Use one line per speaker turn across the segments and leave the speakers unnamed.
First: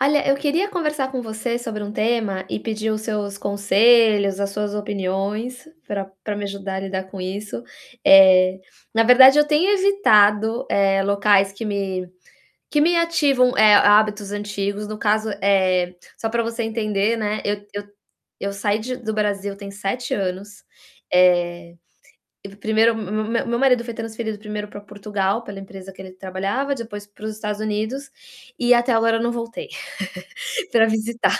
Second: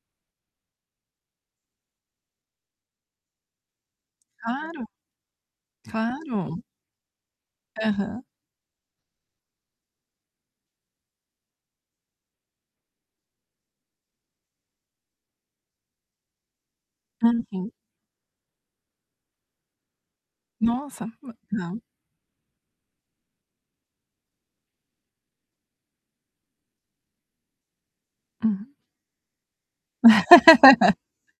Olha eu queria conversar com você sobre um tema e pedir os seus conselhos, as suas
Claro,
opiniões, pra pra me
claro.
ajudar a lidar com isso.
Aham.
Eh, na verdade eu tenho evitado, eh, locais que me, que me ativam, eh, hábitos antigos no caso é, só para você entender
Ah,
né, eu
sim.
eu eu saí de do Brasil tem 7 anos,
Nossa!
eh,
não.
1º me meu marido foi transferido 1º para Portugal pela empresa que ele trabalhava, depois para os Estados Unidos,
Hum.
e até agora eu não voltei, para visitar.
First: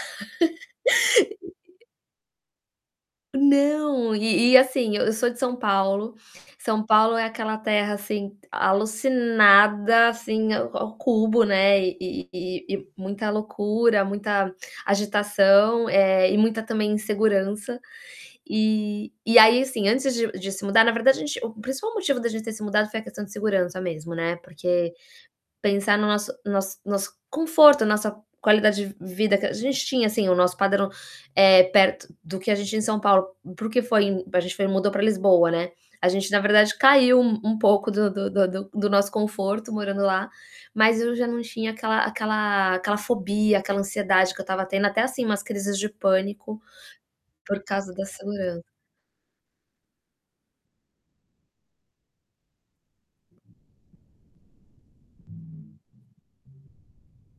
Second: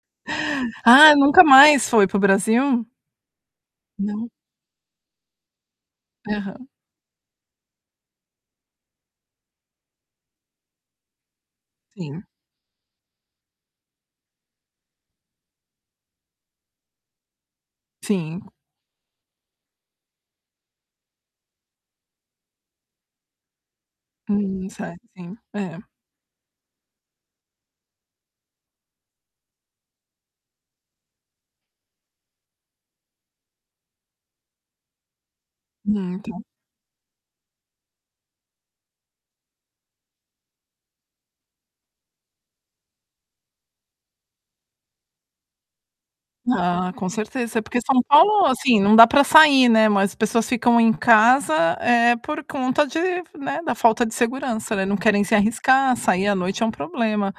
Ah, nunca mais foi para o Brasil?
Não,
Não.
e e assim, eu sou de São Paulo,
Aham.
São Paulo é aquela terra, assim, alucinada, assim, ao cubo, né,
Sim.
e e e muita loucura, muita agitação, eh, e muita, também, insegurança.
Sim.
E e aí, assim, antes de de se mudar na verdade a gente, o principal motivo da gente ter se mudado foi a questão de segurança mesmo, né,
Hum,
porque,
cer sim, é.
pensar no nosso nosso nosso conforto, a nossa qualidade de vida que a gente tinha, assim, o nosso padrão, eh, perto do que a gente tinha em São Paulo, para o que foi a gente foi mudou para Lisboa, né. A gente na
Muito.
verdade caiu um pouco do do do do do nosso conforto morando lá, mas eu já não tinha aquela aquela aquela fobia, aquela ansiedade que eu estava tendo, até, assim, umas crises de pânico,
Ah, com certeza é
por
porque
causa
São
da
Paulo,
segurança.
assim, não dá para sair, né, mas as pessoas ficam em casa é por conta de, né, da falta de segurança não não querem se arriscar, sair à noite é um problema.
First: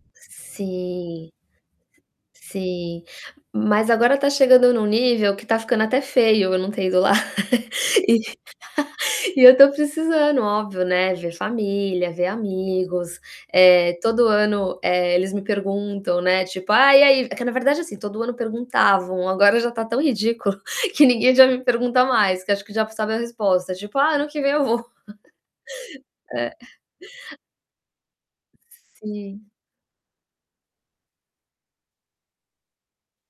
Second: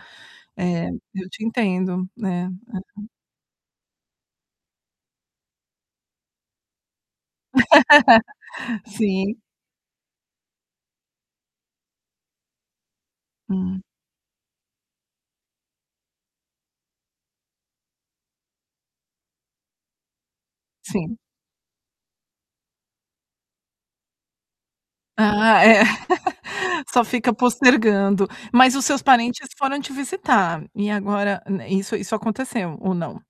Eu
Sim.
te entendo, né.
Sim. Mas agora está chegando em um nível que está ficando até feio, não tenho ido lá. E
Sim.
e eu estou precisando, óbvio, né, ver família, ver amigos.
Hum.
Eh, todo ano, eh, eles me perguntam, né, tipo, "Ah e aí?" É que na verdade, assim, todo ano perguntavam, agora já está tão ridículo, que
Sim.
ninguém já me pergunta mais, que acho que já sabe a resposta ,tipo, "Ah ano que vem eu vou".
Ah, é.
É.
Só fica postergando, mas os seus
Sim.
parentes foram te visitar, e agora, isso isso aconteceu ou não?